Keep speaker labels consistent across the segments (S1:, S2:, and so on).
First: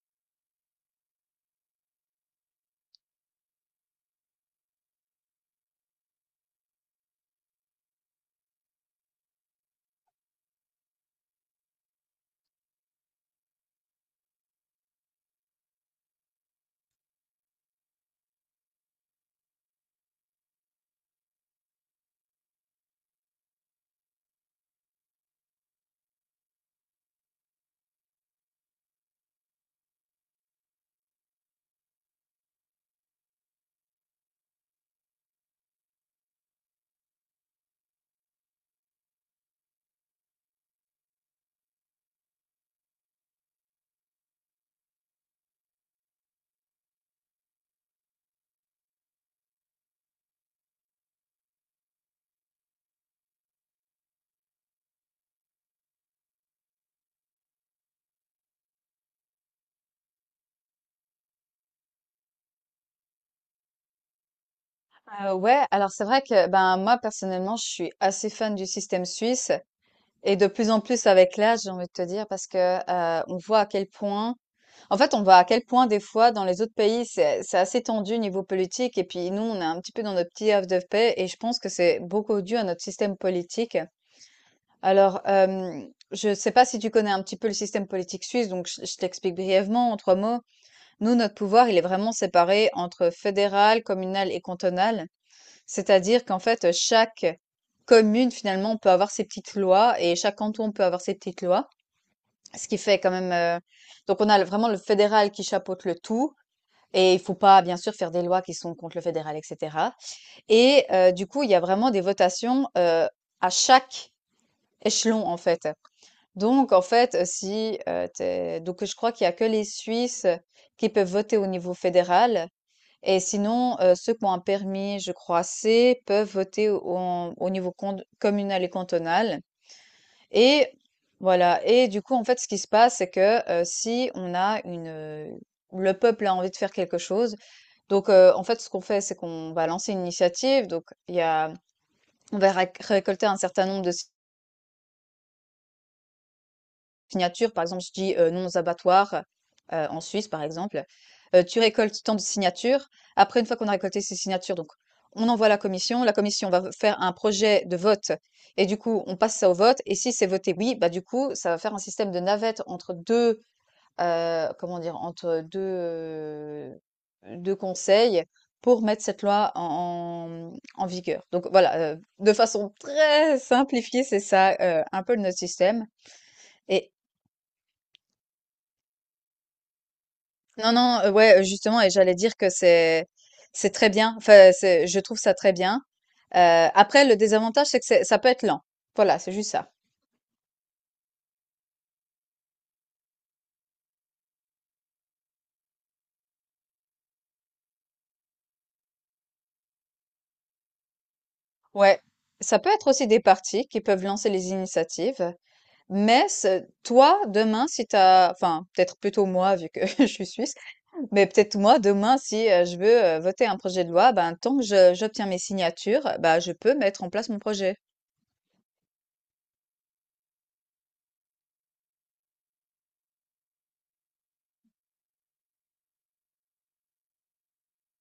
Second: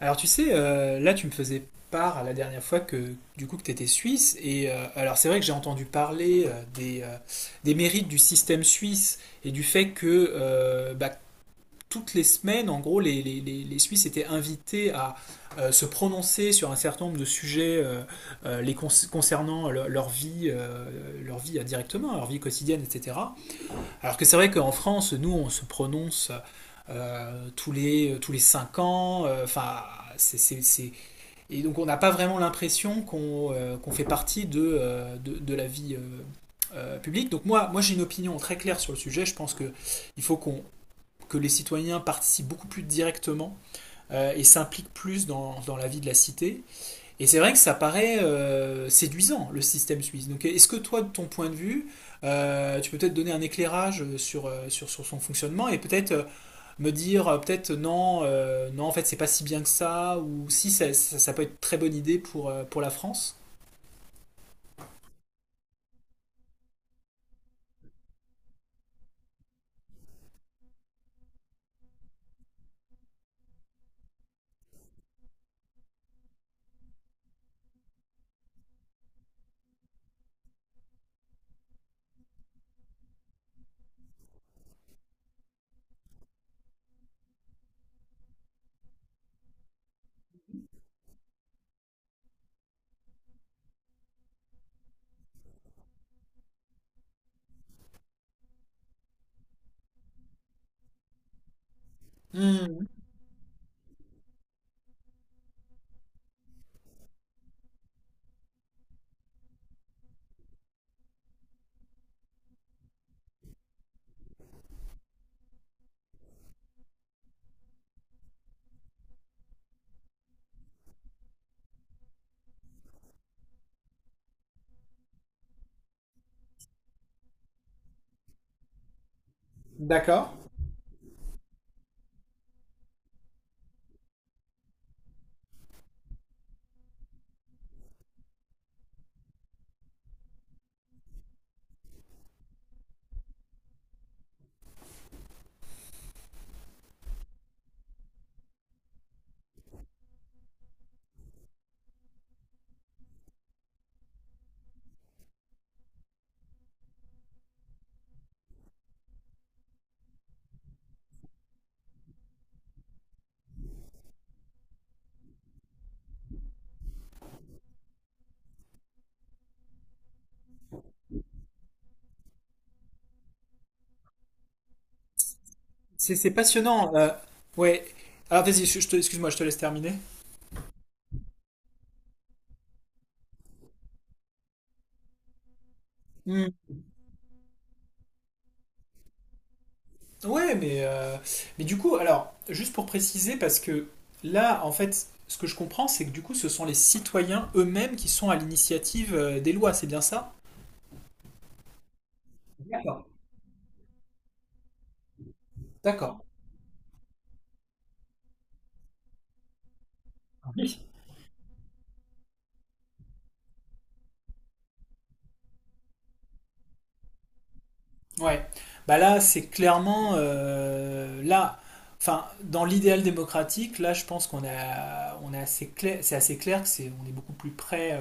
S1: Alors tu sais, là tu me faisais part la dernière fois que du coup que tu étais suisse et alors c'est vrai que j'ai entendu parler des mérites du système suisse et du fait que bah, toutes les semaines en gros les Suisses étaient invités à se prononcer sur un certain nombre de sujets les concernant leur vie directement leur vie quotidienne etc alors que c'est vrai qu'en France, nous, on se prononce tous les cinq ans. Enfin, c'est, c'est- c'est- et donc on n'a pas vraiment l'impression qu'on qu'on fait partie de de la vie publique. Donc moi j'ai une opinion très claire sur le sujet. Je pense que il faut qu'on que les citoyens participent beaucoup plus directement et s'impliquent plus dans la vie de la cité. Et c'est vrai que ça paraît séduisant, le système suisse. Donc est-ce que toi, de ton point de vue, tu peux peut-être donner un éclairage sur son fonctionnement et peut-être me dire, peut-être non, non, en fait, c'est pas si bien que ça, ou si ça peut être très bonne idée pour la France?
S2: Ouais, alors c'est vrai que moi personnellement, je suis assez fan du système suisse et de plus en plus avec l'âge, j'ai envie de te dire parce que on voit à quel point, en fait, on voit à quel point des fois dans les autres pays, c'est assez tendu niveau politique et puis nous, on est un petit peu dans notre petit havre de paix et je pense que c'est beaucoup dû à notre système politique. Alors, euh, je sais pas si tu connais un petit peu le système politique suisse, donc je t'explique brièvement en trois mots. Nous, notre pouvoir, il est vraiment séparé entre fédéral, communal et cantonal. C'est-à-dire qu'en fait, chaque commune, finalement, peut avoir ses petites lois et chaque canton peut avoir ses petites lois. Ce qui
S1: Hmm.
S2: fait quand même. Donc, on a vraiment le fédéral qui chapeaute le tout. Et il faut pas, bien sûr, faire des lois qui sont contre le fédéral, etc. Et du coup, il y a vraiment des votations à chaque échelon, en fait. Donc, en fait, si. T'es- donc, je crois qu'il y a que les Suisses qui peuvent voter au niveau fédéral. Et sinon, ceux qui ont un permis, je crois C, peuvent voter au, en au niveau cond communal et cantonal,
S1: D'accord.
S2: et voilà. Et du coup, en fait, ce qui se passe, c'est que, si on a une, le peuple a envie de faire quelque chose, donc en fait, ce qu'on fait, c'est qu'on va lancer une initiative, donc il y a on va récolter un certain nombre de signatures. Par exemple, je dis non aux abattoirs en Suisse, par exemple. Tu récoltes tant de signatures. Après, une fois qu'on a récolté ces signatures, donc on envoie à la commission. La commission va faire un projet de vote, et du coup, on passe ça au vote. Et si c'est voté oui, du coup, ça va faire un système de navette entre deux, comment dire, entre deux, deux conseils pour mettre cette loi en vigueur. Donc voilà, de façon très simplifiée, c'est ça un peu notre système.
S1: C'est
S2: Et
S1: passionnant. Ouais. Alors vas-y, excuse-moi, je te laisse terminer.
S2: Non, non, ouais, justement, et j'allais dire que c'est très bien. Enfin, c'est, je trouve ça très bien. Après, le désavantage, c'est que ça peut être lent. Voilà, c'est juste ça.
S1: Ouais, mais du coup, alors, juste pour préciser, parce que là, en fait, ce que je comprends, c'est que du coup, ce sont les citoyens eux-mêmes qui sont à l'initiative des lois, c'est bien ça?
S2: Ouais. Ça peut être
S1: D'accord.
S2: aussi des partis qui peuvent lancer les initiatives,
S1: D'accord.
S2: mais toi, demain, si t'as, enfin, peut-être plutôt moi, vu que je suis suisse,
S1: Oui.
S2: mais peut-être moi, demain, si je veux voter un projet de loi, tant que j'obtiens mes signatures, je peux mettre en place mon projet.
S1: Ouais, bah là, c'est clairement là, enfin, dans l'idéal démocratique, là, je pense on est assez clair, c'est assez clair que on est beaucoup plus près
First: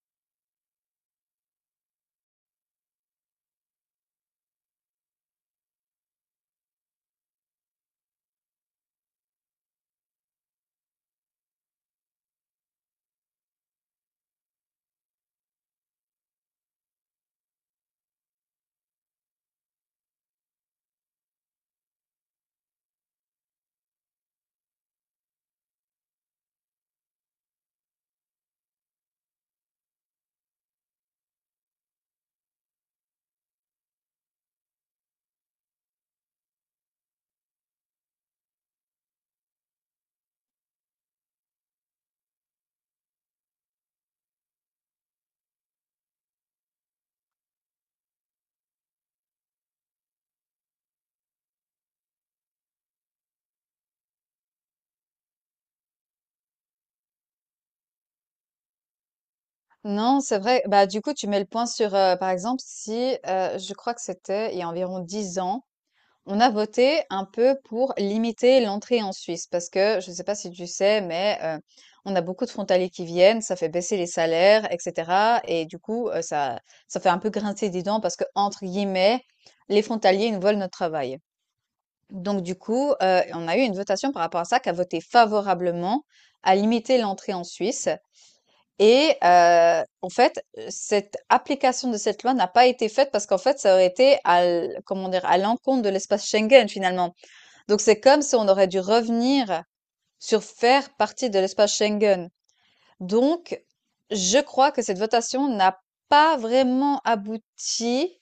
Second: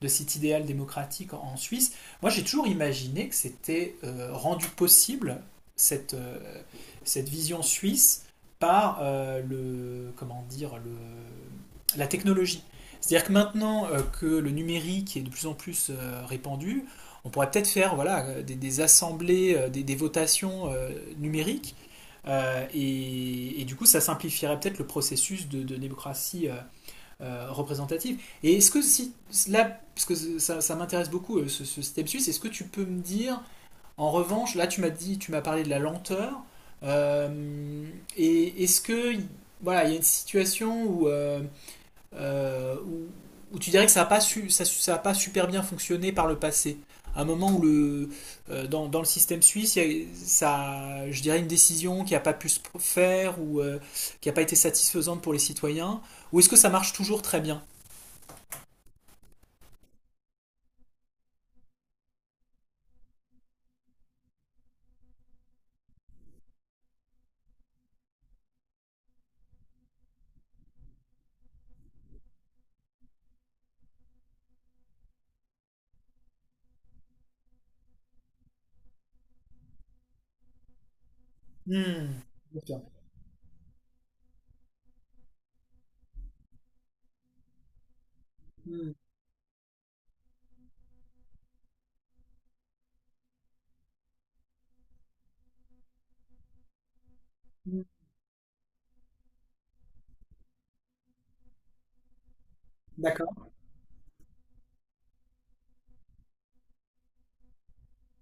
S1: de cet idéal démocratique en Suisse. Moi, j'ai toujours imaginé que c'était rendu possible cette euh, cette vision suisse par le, comment dire, le, la technologie. C'est-à-dire que maintenant que le numérique est de plus en plus répandu, on pourrait peut-être faire voilà, des assemblées, des votations numériques, et du coup, ça simplifierait peut-être le processus de démocratie représentative. Et est-ce que si là, parce que ça m'intéresse beaucoup ce système suisse, est-ce que tu peux me dire, en revanche, là tu m'as dit, tu m'as parlé de la lenteur, euh, et est-ce que voilà, il y a une situation où euh, où, où tu dirais que ça n'a pas, su, ça a pas super bien fonctionné par le passé. À un moment où dans le système suisse, il y a, ça, je dirais une décision qui n'a pas pu se faire ou qui n'a pas été satisfaisante pour les citoyens, ou est-ce que ça marche toujours très bien?
S2: Non, c'est vrai. Du coup, tu mets le point sur, par exemple, si je crois que c'était il y a environ 10 ans, on a voté un peu pour limiter l'entrée en Suisse parce que je ne sais pas si tu sais, mais on a beaucoup de frontaliers qui viennent, ça fait baisser les salaires, etc. Et du coup, ça fait un peu grincer des dents parce que, entre guillemets, les frontaliers nous volent notre travail.
S1: Hmm.
S2: Donc du
S1: D'accord.
S2: coup, on a eu une votation par rapport à ça qui a voté favorablement à limiter l'entrée en Suisse.
S1: Hmm.
S2: Et en fait, cette application de cette loi n'a pas été faite parce qu'en fait, ça aurait été à l comment dire? À l'encontre de l'espace Schengen, finalement. Donc
S1: Hmm.
S2: c'est comme si on aurait dû revenir sur faire partie de l'espace Schengen.
S1: D'accord.
S2: Donc je crois que cette votation n'a pas vraiment abouti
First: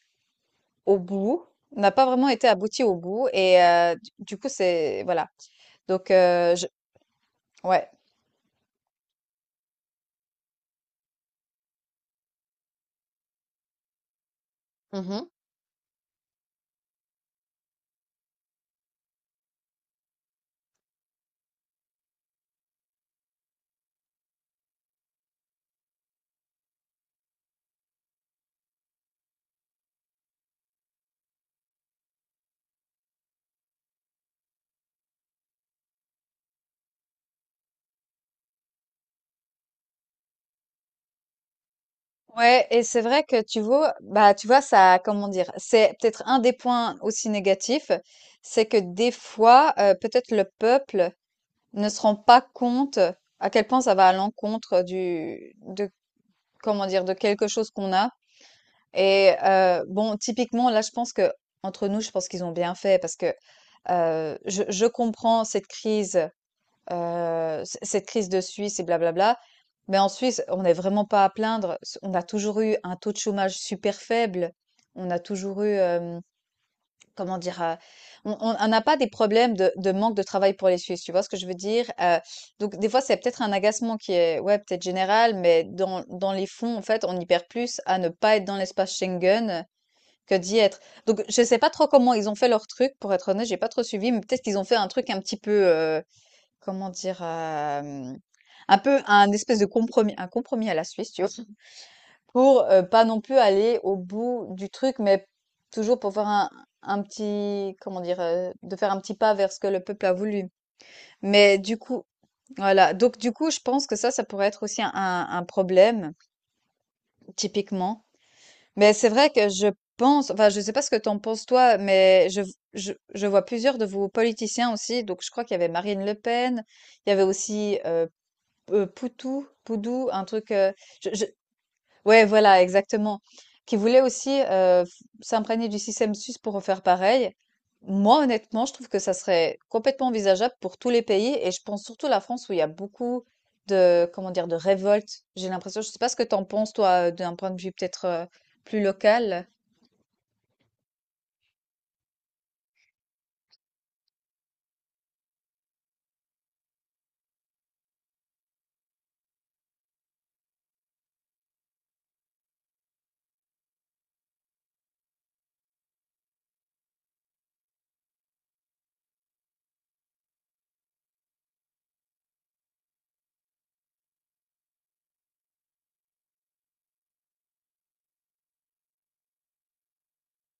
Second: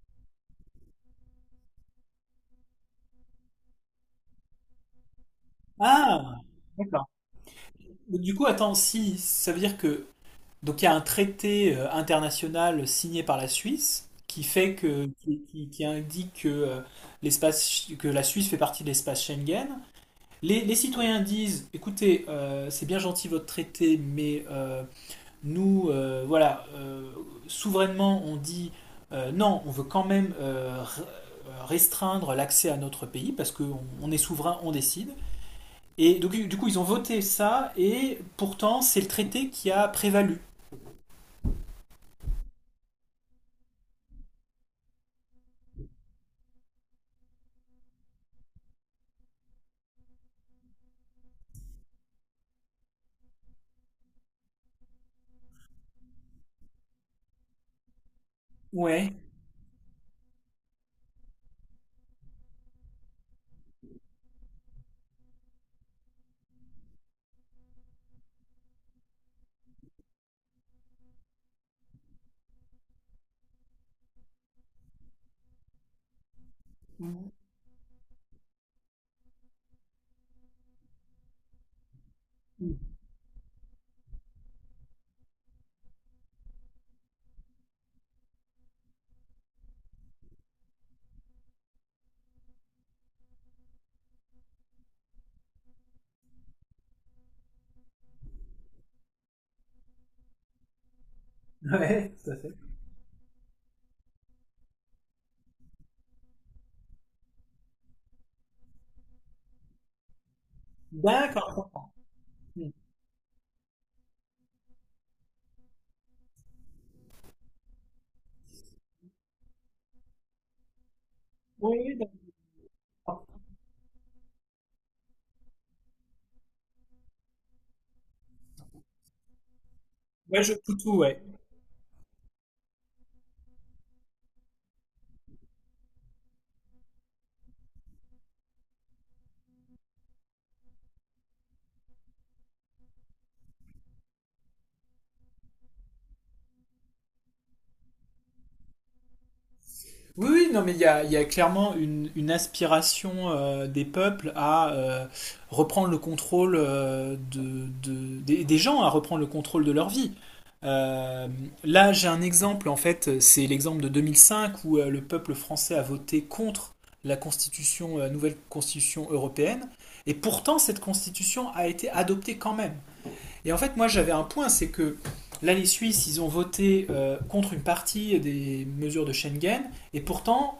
S2: au bout, n'a pas vraiment été aboutie au bout et du coup, c'est voilà. Donc
S1: Ah,
S2: je
S1: d'accord.
S2: Ouais.
S1: Donc, du coup, attends, si ça veut dire que donc il y a un traité international signé par la Suisse qui fait que
S2: Mmh.
S1: qui indique que l'espace que la Suisse fait partie de l'espace Schengen. Les citoyens disent, écoutez, c'est bien gentil votre traité, mais nous, souverainement, on dit non, on veut quand même restreindre l'accès à notre pays parce qu'on on est souverain, on décide. Et donc, du coup, ils ont voté ça, et pourtant, c'est le traité qui a prévalu.
S2: Ouais, et c'est vrai que tu vois, tu vois ça, comment dire, c'est peut-être un des points aussi négatifs, c'est que des fois, peut-être le peuple ne se rend pas compte à quel point ça va à l'encontre de, comment dire, de quelque chose qu'on a.
S1: Ouais.
S2: Et bon, typiquement là, je pense que, entre nous, je pense qu'ils ont bien fait parce que je comprends cette crise, c cette crise de Suisse et blablabla. Mais en Suisse, on n'est vraiment pas à plaindre. S On a toujours eu un taux de chômage super faible. On a toujours eu, comment dire? On n'a pas des problèmes de manque de travail pour les Suisses, tu vois ce que je veux dire? Donc des fois, c'est peut-être un agacement qui est, ouais, peut-être général, mais dans les fonds, en fait, on y perd plus à ne pas être dans l'espace Schengen que d'y être. Donc je sais pas trop comment ils ont fait leur truc, pour être honnête, j'ai pas trop suivi, mais peut-être qu'ils ont fait un truc un petit peu, comment dire? Un peu un espèce de compromis un compromis à la Suisse, tu vois?
S1: Ouais, tout à fait.
S2: Pour, pas non plus aller au bout du truc, mais toujours pour faire un petit, comment dire? De faire un petit pas vers ce que le peuple a voulu. Mais du
S1: D'accord.
S2: coup
S1: Hmm.
S2: voilà, donc du coup, je pense que ça pourrait être aussi un problème, typiquement. Mais c'est vrai que je pense, enfin, je sais pas ce que t'en penses toi,
S1: Oui, oui,
S2: mais je je
S1: d'accord.
S2: je vois plusieurs de vos politiciens aussi, donc je crois qu'il y avait Marine Le Pen, il y avait aussi, Poutou, Poudou, un
S1: Ouais,
S2: truc,
S1: je tout, ouais.
S2: je ouais, voilà, exactement, qui voulait aussi, f s'imprégner du système suisse pour refaire pareil. Moi, honnêtement, je trouve que ça serait complètement envisageable pour tous les pays et je pense surtout à la France où il y a beaucoup de, comment dire, de révolte. J'ai l'impression, je sais pas ce que tu en penses toi, d'un point de vue peut-être, plus local?
S1: Oui, oui, non, mais il y a clairement une aspiration des peuples à reprendre le contrôle des gens, à reprendre le contrôle de leur vie. Euh, Là, j'ai un exemple, en fait, c'est l'exemple de 2005 où le peuple français a voté contre la constitution, la nouvelle constitution européenne, et pourtant cette constitution a été adoptée quand même. Et en fait, moi, j'avais un point, c'est que là, les Suisses, ils ont voté contre une partie des mesures de Schengen, et pourtant,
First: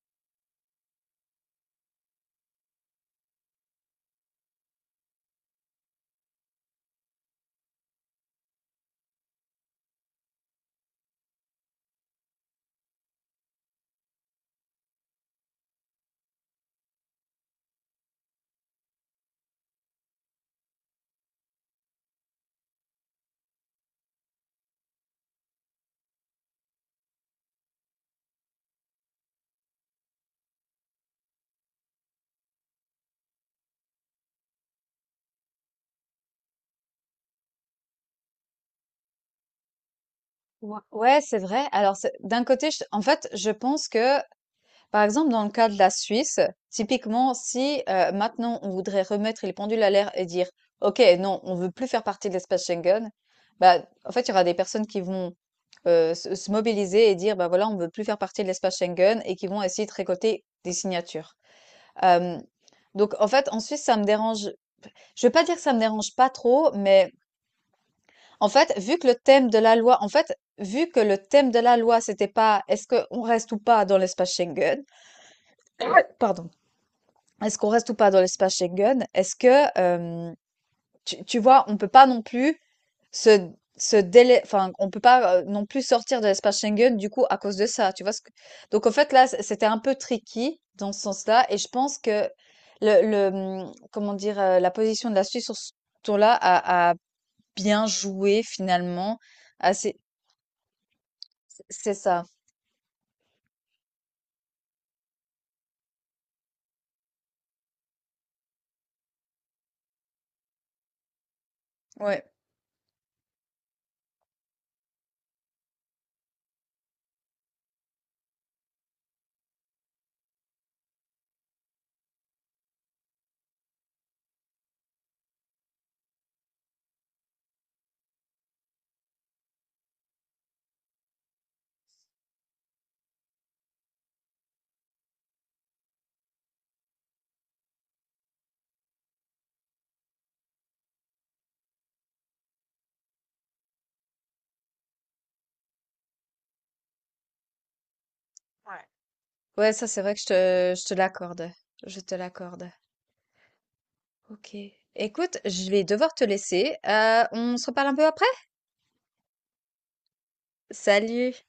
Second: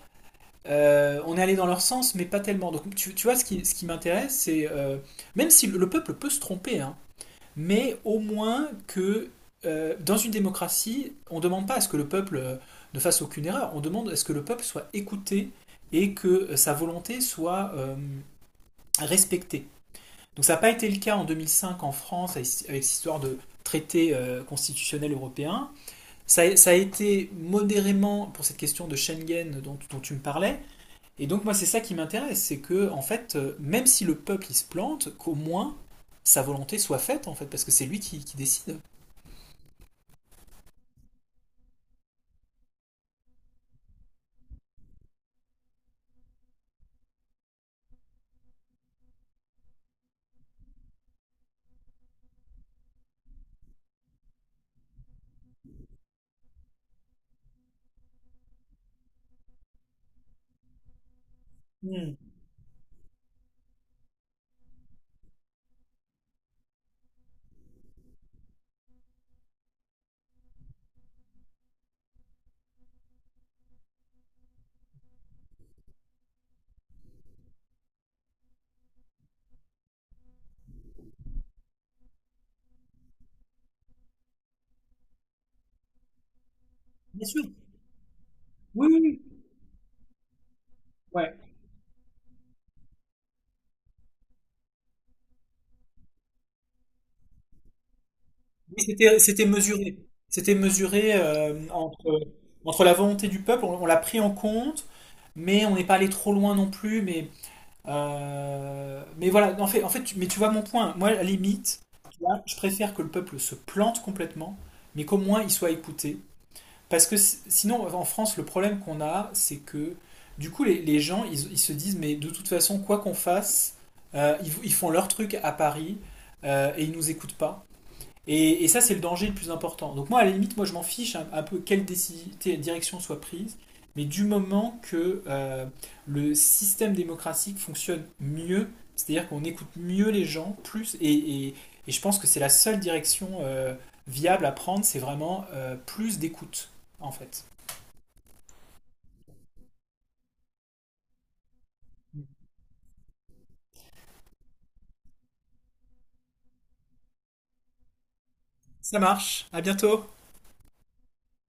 S1: on est allé dans leur sens, mais pas tellement. Donc, tu vois, ce qui m'intéresse, c'est même si le peuple peut se tromper, hein, mais au moins que dans une démocratie, on ne demande pas à ce que le peuple ne fasse aucune erreur, on demande à ce que le peuple soit écouté et que sa volonté soit respectée. Donc ça n'a pas été le cas en 2005 en France avec cette histoire de traité constitutionnel européen. Ça a été modérément pour cette question de Schengen dont tu me parlais. Et donc moi c'est ça qui m'intéresse, c'est que en fait même si le peuple il se plante, qu'au moins sa volonté soit faite en fait parce que c'est lui qui décide.
S2: Ouais. Ouais, c'est vrai. Alors c'est d'un côté, je en fait, je pense que, par exemple, dans le cas de la Suisse, typiquement, si maintenant on voudrait remettre les pendules à l'heure et dire, OK, non, on veut plus faire partie de l'espace Schengen, en fait, il y aura des personnes qui vont se mobiliser et dire, bah voilà, on veut plus faire partie de l'espace Schengen et qui vont essayer de récolter des signatures.
S1: Mmh,
S2: Euh, donc, en fait, en Suisse, ça me dérange. Je vais pas dire que ça me dérange pas trop, mais en fait, vu que le thème de la loi, en fait, vu que le thème de la loi, c'était pas est-ce qu'on reste ou pas dans l'espace Schengen, pardon. Est-ce qu'on reste ou pas dans l'espace Schengen? Euh, tu vois, on peut pas non plus se, on peut pas non plus sortir de l'espace Schengen du coup
S1: bien
S2: à
S1: sûr.
S2: cause de ça. Tu vois ce que... Donc
S1: Oui,
S2: en
S1: oui,
S2: fait
S1: oui.
S2: là, c'était un peu tricky dans ce
S1: Ouais.
S2: sens-là, et je pense que comment dire, la position de la Suisse sur ce tour-là a bien joué
S1: Oui, c'était,
S2: finalement.
S1: c'était
S2: Ah, c'est,
S1: mesuré. C'était mesuré
S2: c'est ça.
S1: entre la volonté du peuple, on l'a pris en compte, mais on n'est pas allé trop loin non plus. Mais voilà, en fait, mais tu vois mon point. Moi, à la limite, tu
S2: Ouais,
S1: vois, je préfère que le peuple se plante complètement, mais qu'au moins il soit écouté. Parce que sinon, en France, le problème qu'on a, c'est que du coup, les gens, ils se disent, mais de toute façon, quoi qu'on fasse, ils font leur truc à Paris et ils nous écoutent pas. Et ça, c'est le danger le plus important. Donc moi, à la limite, moi, je m'en fiche un peu quelle direction soit prise, mais du moment que le système démocratique fonctionne mieux, c'est-à-dire qu'on écoute mieux les gens, plus, et je pense que c'est la seule direction viable à prendre, c'est vraiment plus d'écoute, en fait.
S2: Ouais. Ouais, ça c'est vrai que je te l'accorde. Je te l'accorde. Ok. Écoute, je vais devoir te laisser. On se reparle un peu après?
S1: Ça marche, à bientôt.
S2: Salut!